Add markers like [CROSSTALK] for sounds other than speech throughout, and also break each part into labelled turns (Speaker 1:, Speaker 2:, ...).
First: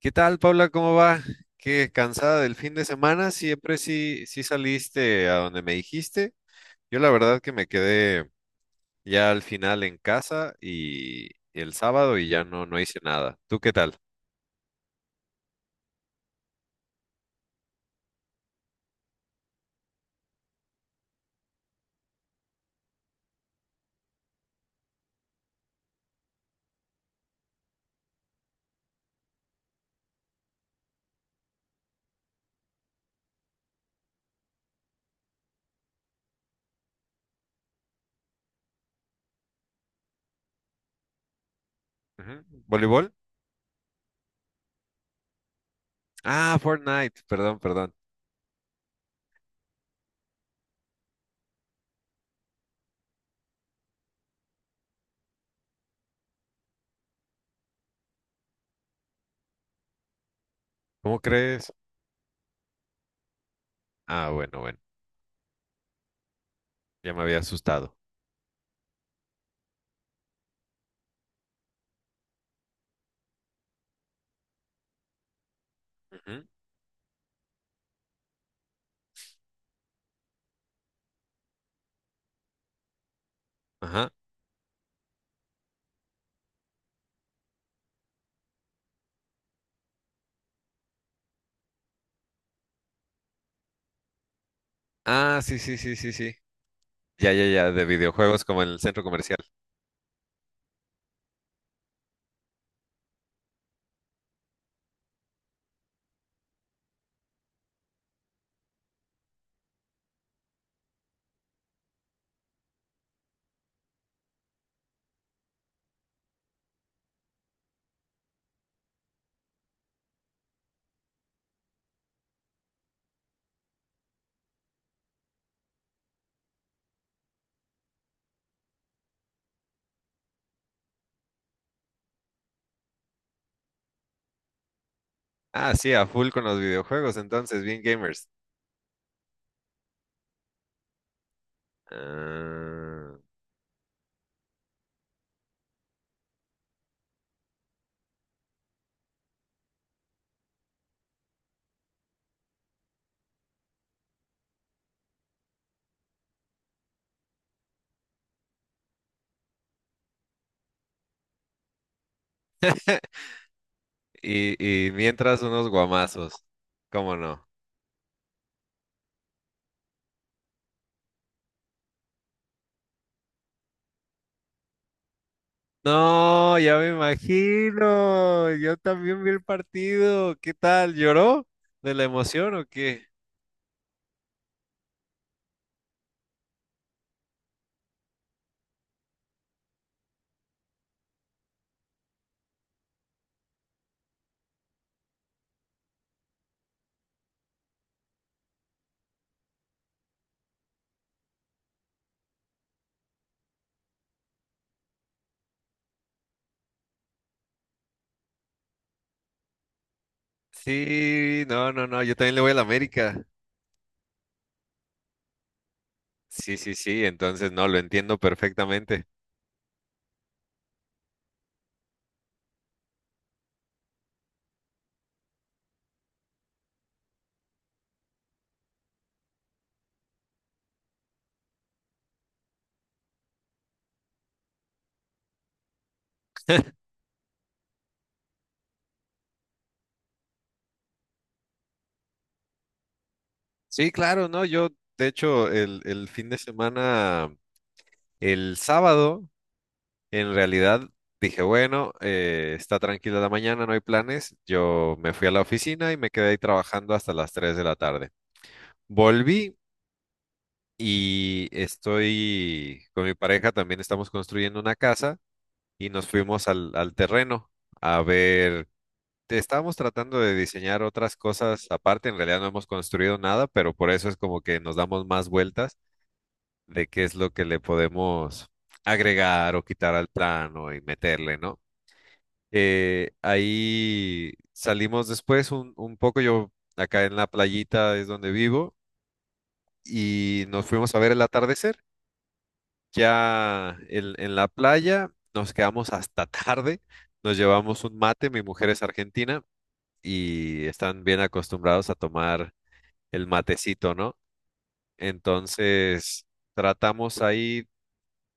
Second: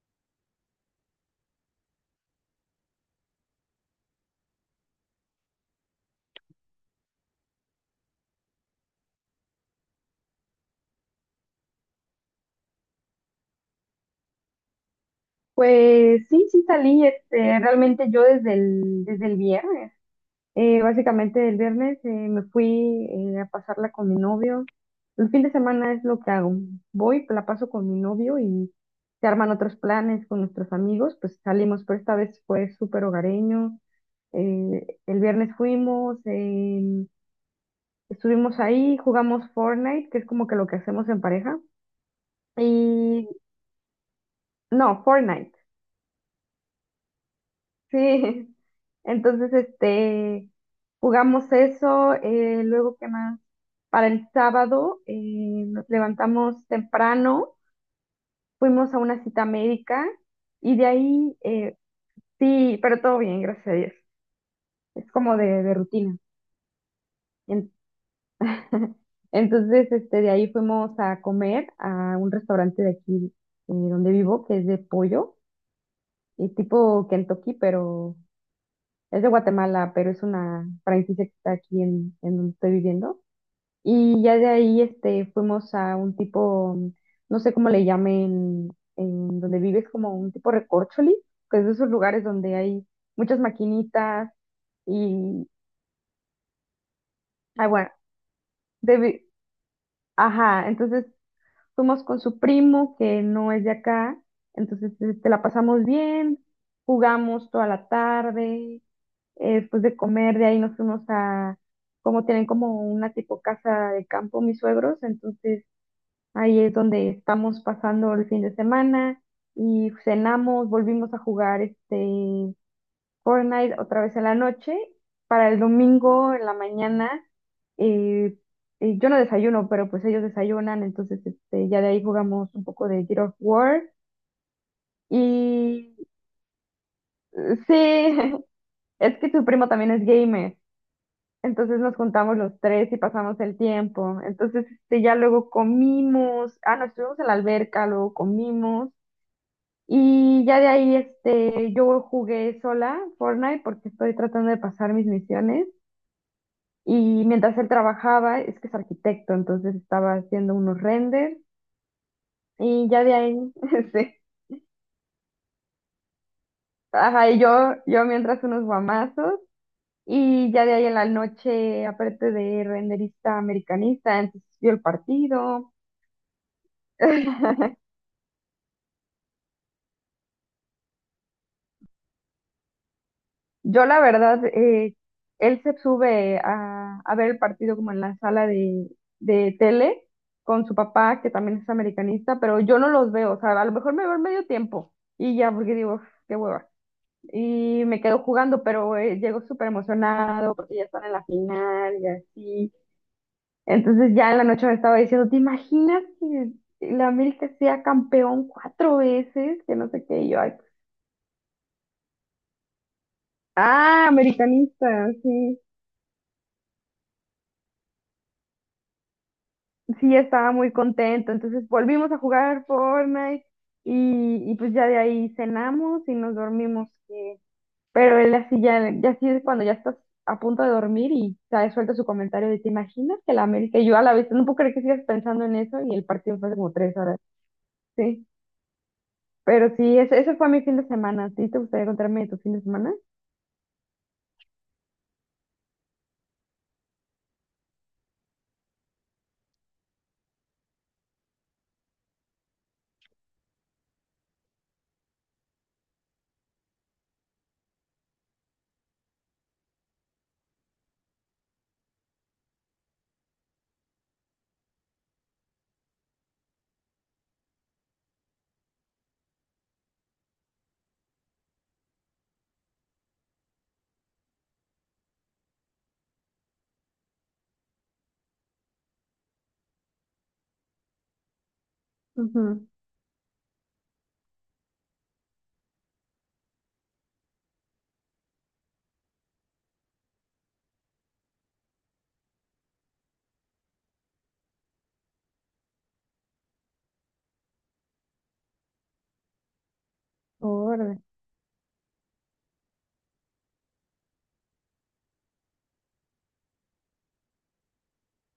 Speaker 1: ¿Qué tal, Paula? ¿Cómo va? ¿Qué cansada del fin de semana? Siempre sí, sí saliste a donde me dijiste. Yo la verdad que me quedé ya al final en casa y el sábado y ya no, no hice nada. ¿Tú qué tal?
Speaker 2: Pues sí, sí salí, este, realmente yo desde el viernes, básicamente el viernes me fui a pasarla con mi novio. El fin de semana es lo que hago. Voy, la paso con mi novio y se arman otros planes con nuestros amigos, pues salimos, pero esta vez fue súper hogareño. El viernes fuimos, estuvimos ahí, jugamos Fortnite, que es como que lo que hacemos en pareja.
Speaker 1: Ujú. ¿Voleibol?
Speaker 2: Y no, Fortnite.
Speaker 1: Ah, Fortnite. Perdón, perdón.
Speaker 2: Sí, entonces este jugamos eso, luego qué más. Para el sábado nos levantamos temprano, fuimos a una cita médica y de
Speaker 1: ¿Cómo
Speaker 2: ahí
Speaker 1: crees?
Speaker 2: sí, pero todo bien, gracias a Dios.
Speaker 1: Ah, bueno, bueno.
Speaker 2: Es como de rutina.
Speaker 1: Ya me había
Speaker 2: En-
Speaker 1: asustado.
Speaker 2: [LAUGHS] Entonces este de ahí fuimos a comer a un restaurante de aquí donde vivo, que es de pollo,
Speaker 1: Ujú.
Speaker 2: y tipo Kentucky, pero es de Guatemala, pero es una franquicia que está aquí en donde estoy viviendo.
Speaker 1: Ajá.
Speaker 2: Y ya de ahí este, fuimos a un tipo, no sé cómo le llamen, en donde vives, como un tipo recorcholi, que es de esos lugares donde hay muchas maquinitas
Speaker 1: Ah,
Speaker 2: y,
Speaker 1: sí, sí, sí, sí, sí. Ya, ya,
Speaker 2: ah,
Speaker 1: ya, de
Speaker 2: bueno,
Speaker 1: videojuegos como en el
Speaker 2: de
Speaker 1: centro
Speaker 2: vi-
Speaker 1: comercial.
Speaker 2: ajá, entonces fuimos con su primo que no es de acá, entonces este, la pasamos bien, jugamos toda la tarde. Después de comer, de ahí nos fuimos a, como tienen como una tipo casa de campo mis suegros, entonces ahí es donde estamos pasando el fin de semana y cenamos, volvimos a jugar este Fortnite otra vez en la noche. Para el domingo en la mañana, eh, yo no desayuno, pero pues ellos desayunan, entonces este, ya de ahí jugamos un poco de Gears of War.
Speaker 1: Ah, sí,
Speaker 2: Y
Speaker 1: a full con los videojuegos, entonces, bien gamers.
Speaker 2: sí, [LAUGHS] es que tu primo también es gamer. Entonces nos juntamos los tres y
Speaker 1: Ah.
Speaker 2: pasamos el tiempo. Entonces, este, ya luego comimos, ah, no, estuvimos en la alberca, luego comimos y ya de ahí, este, yo jugué sola Fortnite porque estoy tratando de pasar mis misiones y mientras él trabajaba, es que es arquitecto, entonces estaba haciendo unos renders y ya
Speaker 1: [LAUGHS]
Speaker 2: de ahí, [LAUGHS] este,
Speaker 1: Y, y mientras unos guamazos, ¿cómo
Speaker 2: ajá, y
Speaker 1: no?
Speaker 2: yo mientras unos guamazos. Y ya de ahí en la noche, aparte de renderista americanista, entonces vio el partido.
Speaker 1: No, ya me
Speaker 2: [LAUGHS]
Speaker 1: imagino. Yo también vi el partido. ¿Qué tal? ¿Lloró de la emoción o qué?
Speaker 2: Yo la verdad, él se sube a ver el partido como en la sala de tele con su papá, que también es americanista, pero yo no los veo, o sea, a lo mejor me veo en medio tiempo y ya, porque digo, "Uf, qué hueva". Y me quedo jugando, pero llego súper emocionado porque ya están en la final y así. Entonces ya en la noche me estaba diciendo, "¿Te imaginas que la América sea campeón cuatro veces? Que no sé qué", y yo, "Ay,
Speaker 1: Sí, no, no, no. Yo también le voy a la América.
Speaker 2: ah, americanista, sí".
Speaker 1: Sí, sí, sí. Entonces, no, lo entiendo perfectamente.
Speaker 2: Sí estaba muy contento. Entonces volvimos a jugar Fortnite y pues ya de ahí cenamos y nos dormimos. Pero él así ya así es cuando ya estás a punto de dormir y te suelta su comentario de "¿te imaginas que la América?". Y yo a la vez, no puedo creer que sigas pensando en eso y el partido fue hace como
Speaker 1: [LAUGHS]
Speaker 2: tres horas. Sí, pero sí, ese fue mi fin de semana. ¿A ti te gustaría contarme de tu fin de semana?
Speaker 1: Sí, claro, no. Yo, de hecho, el fin de semana, el sábado. En realidad dije, bueno, está tranquila la mañana, no hay planes. Yo me fui a la oficina y me quedé ahí trabajando hasta las 3 de la tarde. Volví y estoy con mi pareja, también estamos construyendo una casa y nos fuimos al terreno a ver. Estábamos tratando de diseñar otras cosas aparte, en realidad no hemos construido nada, pero por eso es como que nos damos más vueltas de qué es lo que le podemos agregar o quitar al plano y meterle, ¿no?
Speaker 2: Ujú.
Speaker 1: Ahí salimos después un poco, yo acá en la playita es donde vivo, y nos fuimos a ver el atardecer. Ya en la playa nos quedamos hasta [LAUGHS] tarde, nos llevamos un mate, mi mujer es argentina y
Speaker 2: Órale.
Speaker 1: están bien acostumbrados a tomar el matecito, ¿no? Entonces tratamos ahí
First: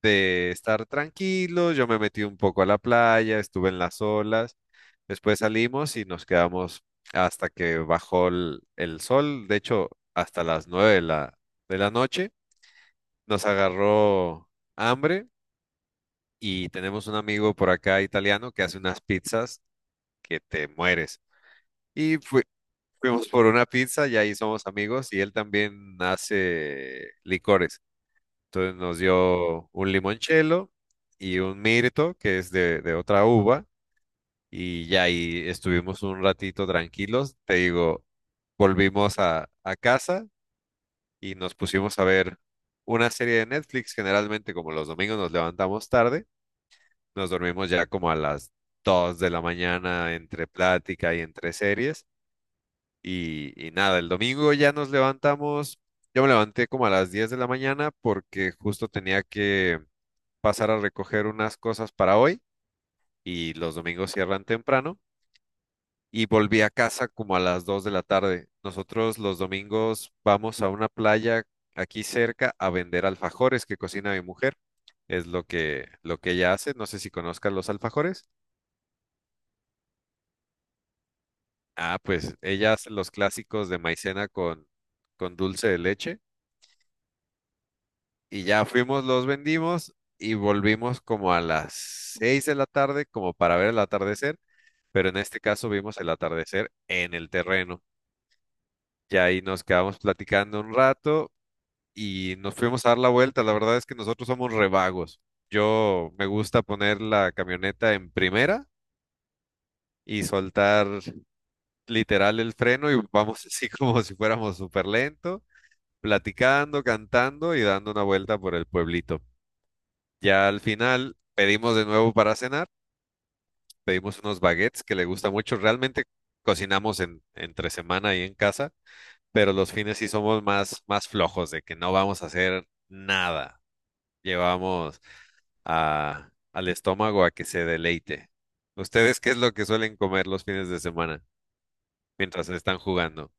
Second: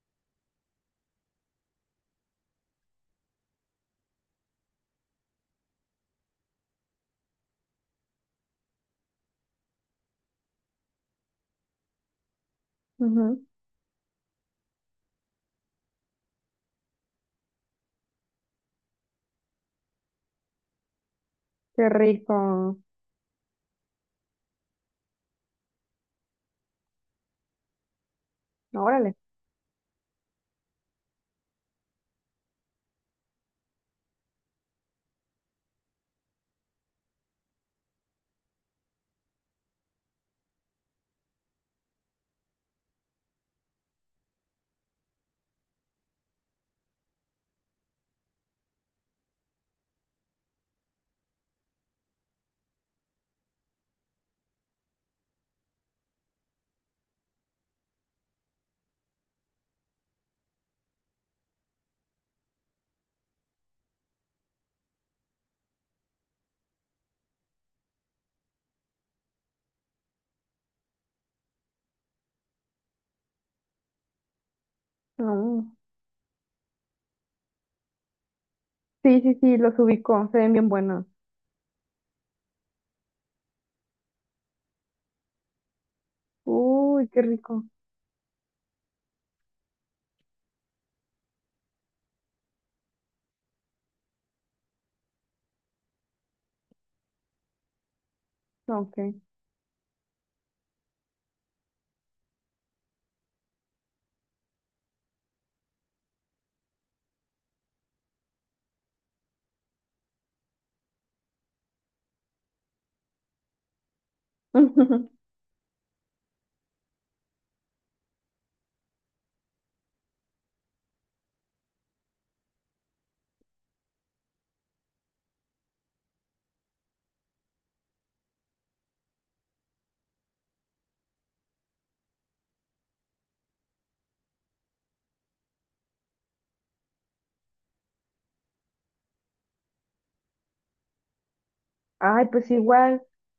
Speaker 1: de estar tranquilos, yo me metí un poco a la playa, estuve en las olas. Después salimos y nos quedamos hasta que bajó el sol. De hecho, hasta las 9 de la noche nos
Speaker 2: Ujú.
Speaker 1: agarró hambre y tenemos un amigo por acá italiano que hace unas pizzas que te mueres.
Speaker 2: Qué
Speaker 1: Y fui-
Speaker 2: rico.
Speaker 1: Fuimos por una pizza y ahí somos amigos y él también hace licores. Entonces nos
Speaker 2: Órale.
Speaker 1: dio un limoncello y un mirto que es de otra uva y ya ahí estuvimos un ratito tranquilos. Te digo, volvimos a casa y nos pusimos a ver una serie de Netflix. Generalmente, como los domingos nos levantamos tarde, nos dormimos ya como a las 2 de la mañana entre plática y entre series. Y nada, el domingo ya nos levantamos. Yo me levanté como a las 10 de la mañana porque justo tenía que pasar a recoger unas cosas para hoy y los domingos cierran temprano. Y volví a casa como a las 2 de la tarde. Nosotros los domingos vamos a una playa aquí cerca a vender alfajores que cocina mi mujer. Es
Speaker 2: No.
Speaker 1: lo que ella hace. No sé si conozcas los alfajores.
Speaker 2: Sí, sí, sí, los ubico. Se ven bien buenos.
Speaker 1: Ah, pues ella hace los clásicos de maicena con dulce de leche.
Speaker 2: Uy, qué rico.
Speaker 1: Y ya fuimos, los vendimos y volvimos como a las 6 de la tarde, como para ver el atardecer. Pero en este caso vimos el atardecer en el terreno.
Speaker 2: Ok.
Speaker 1: Ya ahí nos quedamos platicando un rato y nos fuimos a dar la vuelta. La verdad es que nosotros somos revagos. Yo me gusta poner la camioneta en primera y soltar literal el freno y vamos [LAUGHS] así como si fuéramos súper
Speaker 2: [LAUGHS]
Speaker 1: lento, platicando, cantando y dando una vuelta por el pueblito. Ya al final pedimos de nuevo para cenar, pedimos unos baguettes que le gusta mucho. Realmente cocinamos en, entre semana y en casa, pero los fines sí somos más, más flojos de que no vamos a hacer nada. Llevamos a, al estómago a que se deleite. ¿Ustedes qué es lo que suelen comer los fines de semana
Speaker 2: Ay,
Speaker 1: mientras
Speaker 2: pues
Speaker 1: están
Speaker 2: igual,
Speaker 1: jugando?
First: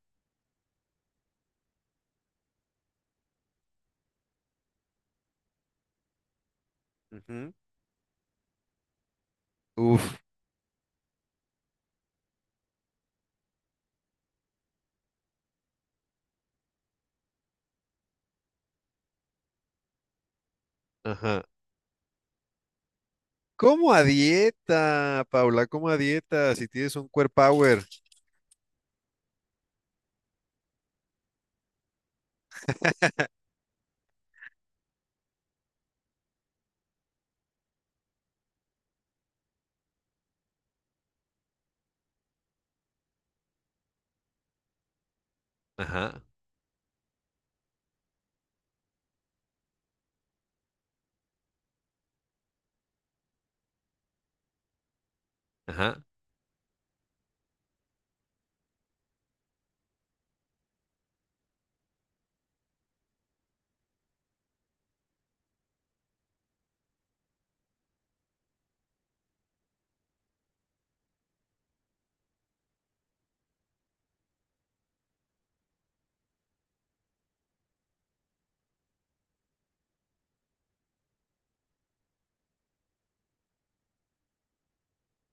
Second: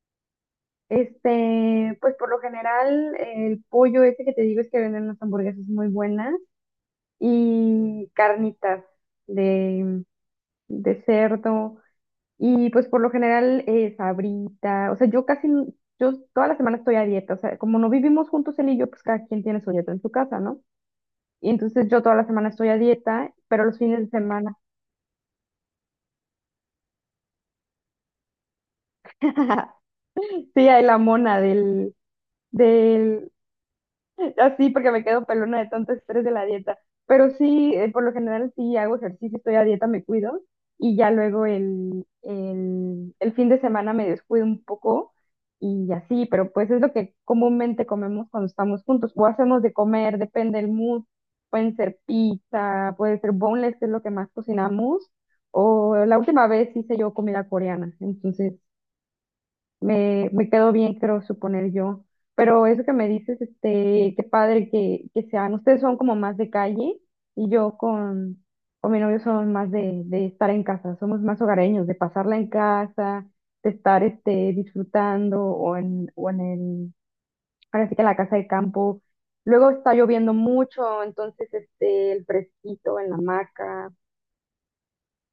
Speaker 2: este, pues por lo general el pollo ese que te digo es que venden las hamburguesas muy buenas
Speaker 1: Ujú.
Speaker 2: y carnitas de,
Speaker 1: Uf,
Speaker 2: de cerdo y pues por lo general sabrita, o sea, yo casi, n- yo toda la semana estoy a dieta, o sea, como no vivimos juntos él y yo, pues cada quien tiene su dieta en su casa, ¿no?
Speaker 1: ajá.
Speaker 2: Y entonces yo toda la semana estoy a dieta, pero los
Speaker 1: ¿Cómo
Speaker 2: fines
Speaker 1: a
Speaker 2: de semana,
Speaker 1: dieta, Paula? ¿Cómo a dieta? Si tienes un core power.
Speaker 2: [LAUGHS] sí, hay la mona del [LAUGHS] así porque me quedo pelona de tanto estrés de la dieta. Pero sí, por lo general sí hago ejercicio, estoy a dieta, me cuido y ya luego el fin de semana me descuido un poco y
Speaker 1: Ajá,
Speaker 2: así, pero pues es lo que comúnmente comemos cuando estamos juntos o hacemos de comer, depende del mood. Pueden ser pizza, puede ser boneless, que es lo que más cocinamos, o
Speaker 1: ajá.
Speaker 2: la última vez hice yo comida coreana, entonces me quedó bien, creo suponer yo. Pero eso que me dices, este, qué padre que sean. Ustedes son como más de calle y yo con mi novio somos más de estar en casa, somos más hogareños, de pasarla en casa, de estar este, disfrutando o en el, ahora sí que la casa de campo. Luego está lloviendo mucho, entonces este, el fresquito en la hamaca.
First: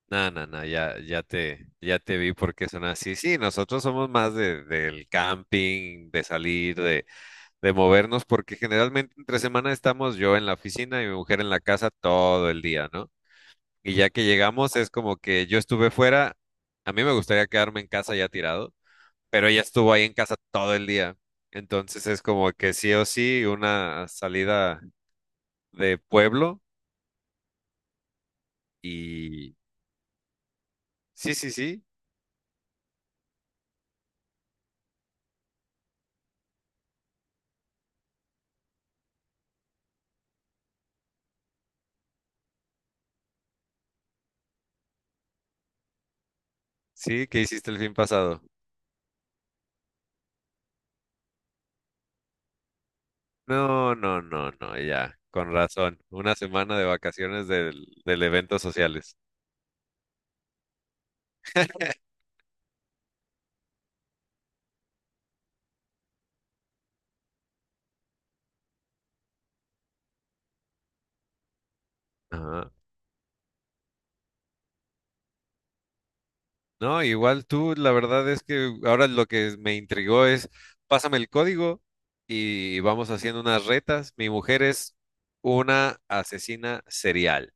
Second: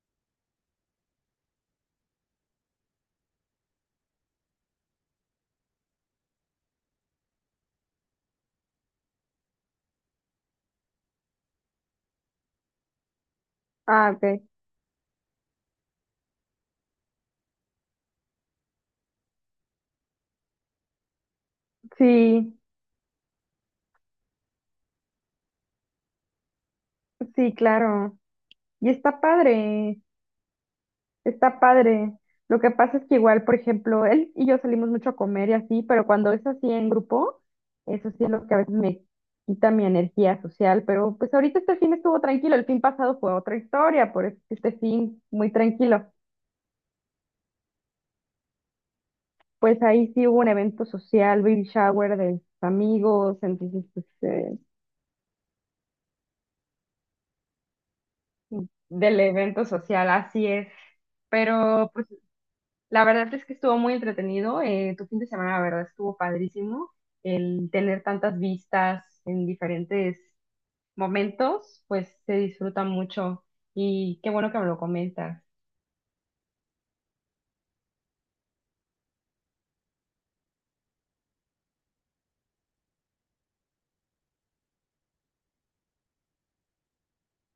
Speaker 1: No, no, no, ya, ya te vi porque son así. Sí, nosotros somos más de, del camping, de salir, de movernos, porque generalmente entre semana estamos yo en la oficina y mi mujer en la casa todo el día, ¿no? Y
Speaker 2: Ah,
Speaker 1: ya que
Speaker 2: ok.
Speaker 1: llegamos, es como que yo estuve fuera, a mí me gustaría quedarme en casa ya tirado, pero ella estuvo ahí en casa todo el día. Entonces es como
Speaker 2: Sí,
Speaker 1: que sí o sí una salida de pueblo
Speaker 2: sí, claro. Y está
Speaker 1: y...
Speaker 2: padre.
Speaker 1: Sí, sí,
Speaker 2: Está
Speaker 1: sí,
Speaker 2: padre. Lo que pasa es que igual, por ejemplo, él y yo salimos mucho a comer y así, pero cuando es así en grupo, eso sí es lo que a veces me quita mi energía social, pero pues ahorita este fin estuvo tranquilo, el fin pasado fue otra historia, por eso este fin muy tranquilo.
Speaker 1: sí, ¿qué hiciste el fin pasado?
Speaker 2: Pues ahí sí hubo un evento social, baby shower de amigos, entonces
Speaker 1: No,
Speaker 2: pues,
Speaker 1: no, no, no, ya, con razón. Una semana de vacaciones del, del eventos sociales.
Speaker 2: del evento social, así es. Pero pues la verdad es que estuvo muy entretenido. Eh, tu fin de semana, la verdad, estuvo padrísimo. El tener tantas vistas en diferentes momentos, pues se
Speaker 1: Ajá.
Speaker 2: disfruta mucho. Y qué bueno que me lo comentas.
Speaker 1: No, igual tú, la verdad es que ahora lo que me intrigó es, pásame el código y vamos haciendo unas retas. Mi mujer es una asesina serial.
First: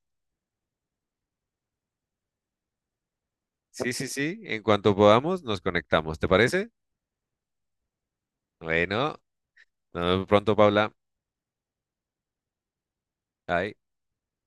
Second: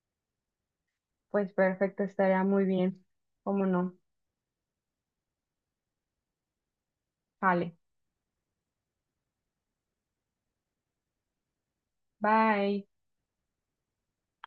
Speaker 2: Pues perfecto, estaría muy bien. ¿Cómo
Speaker 1: Sí,
Speaker 2: no?
Speaker 1: sí, sí, en cuanto podamos nos conectamos, ¿te parece?
Speaker 2: Vale.
Speaker 1: Bueno, nos vemos pronto, Paula.
Speaker 2: Bye.
Speaker 1: Bye.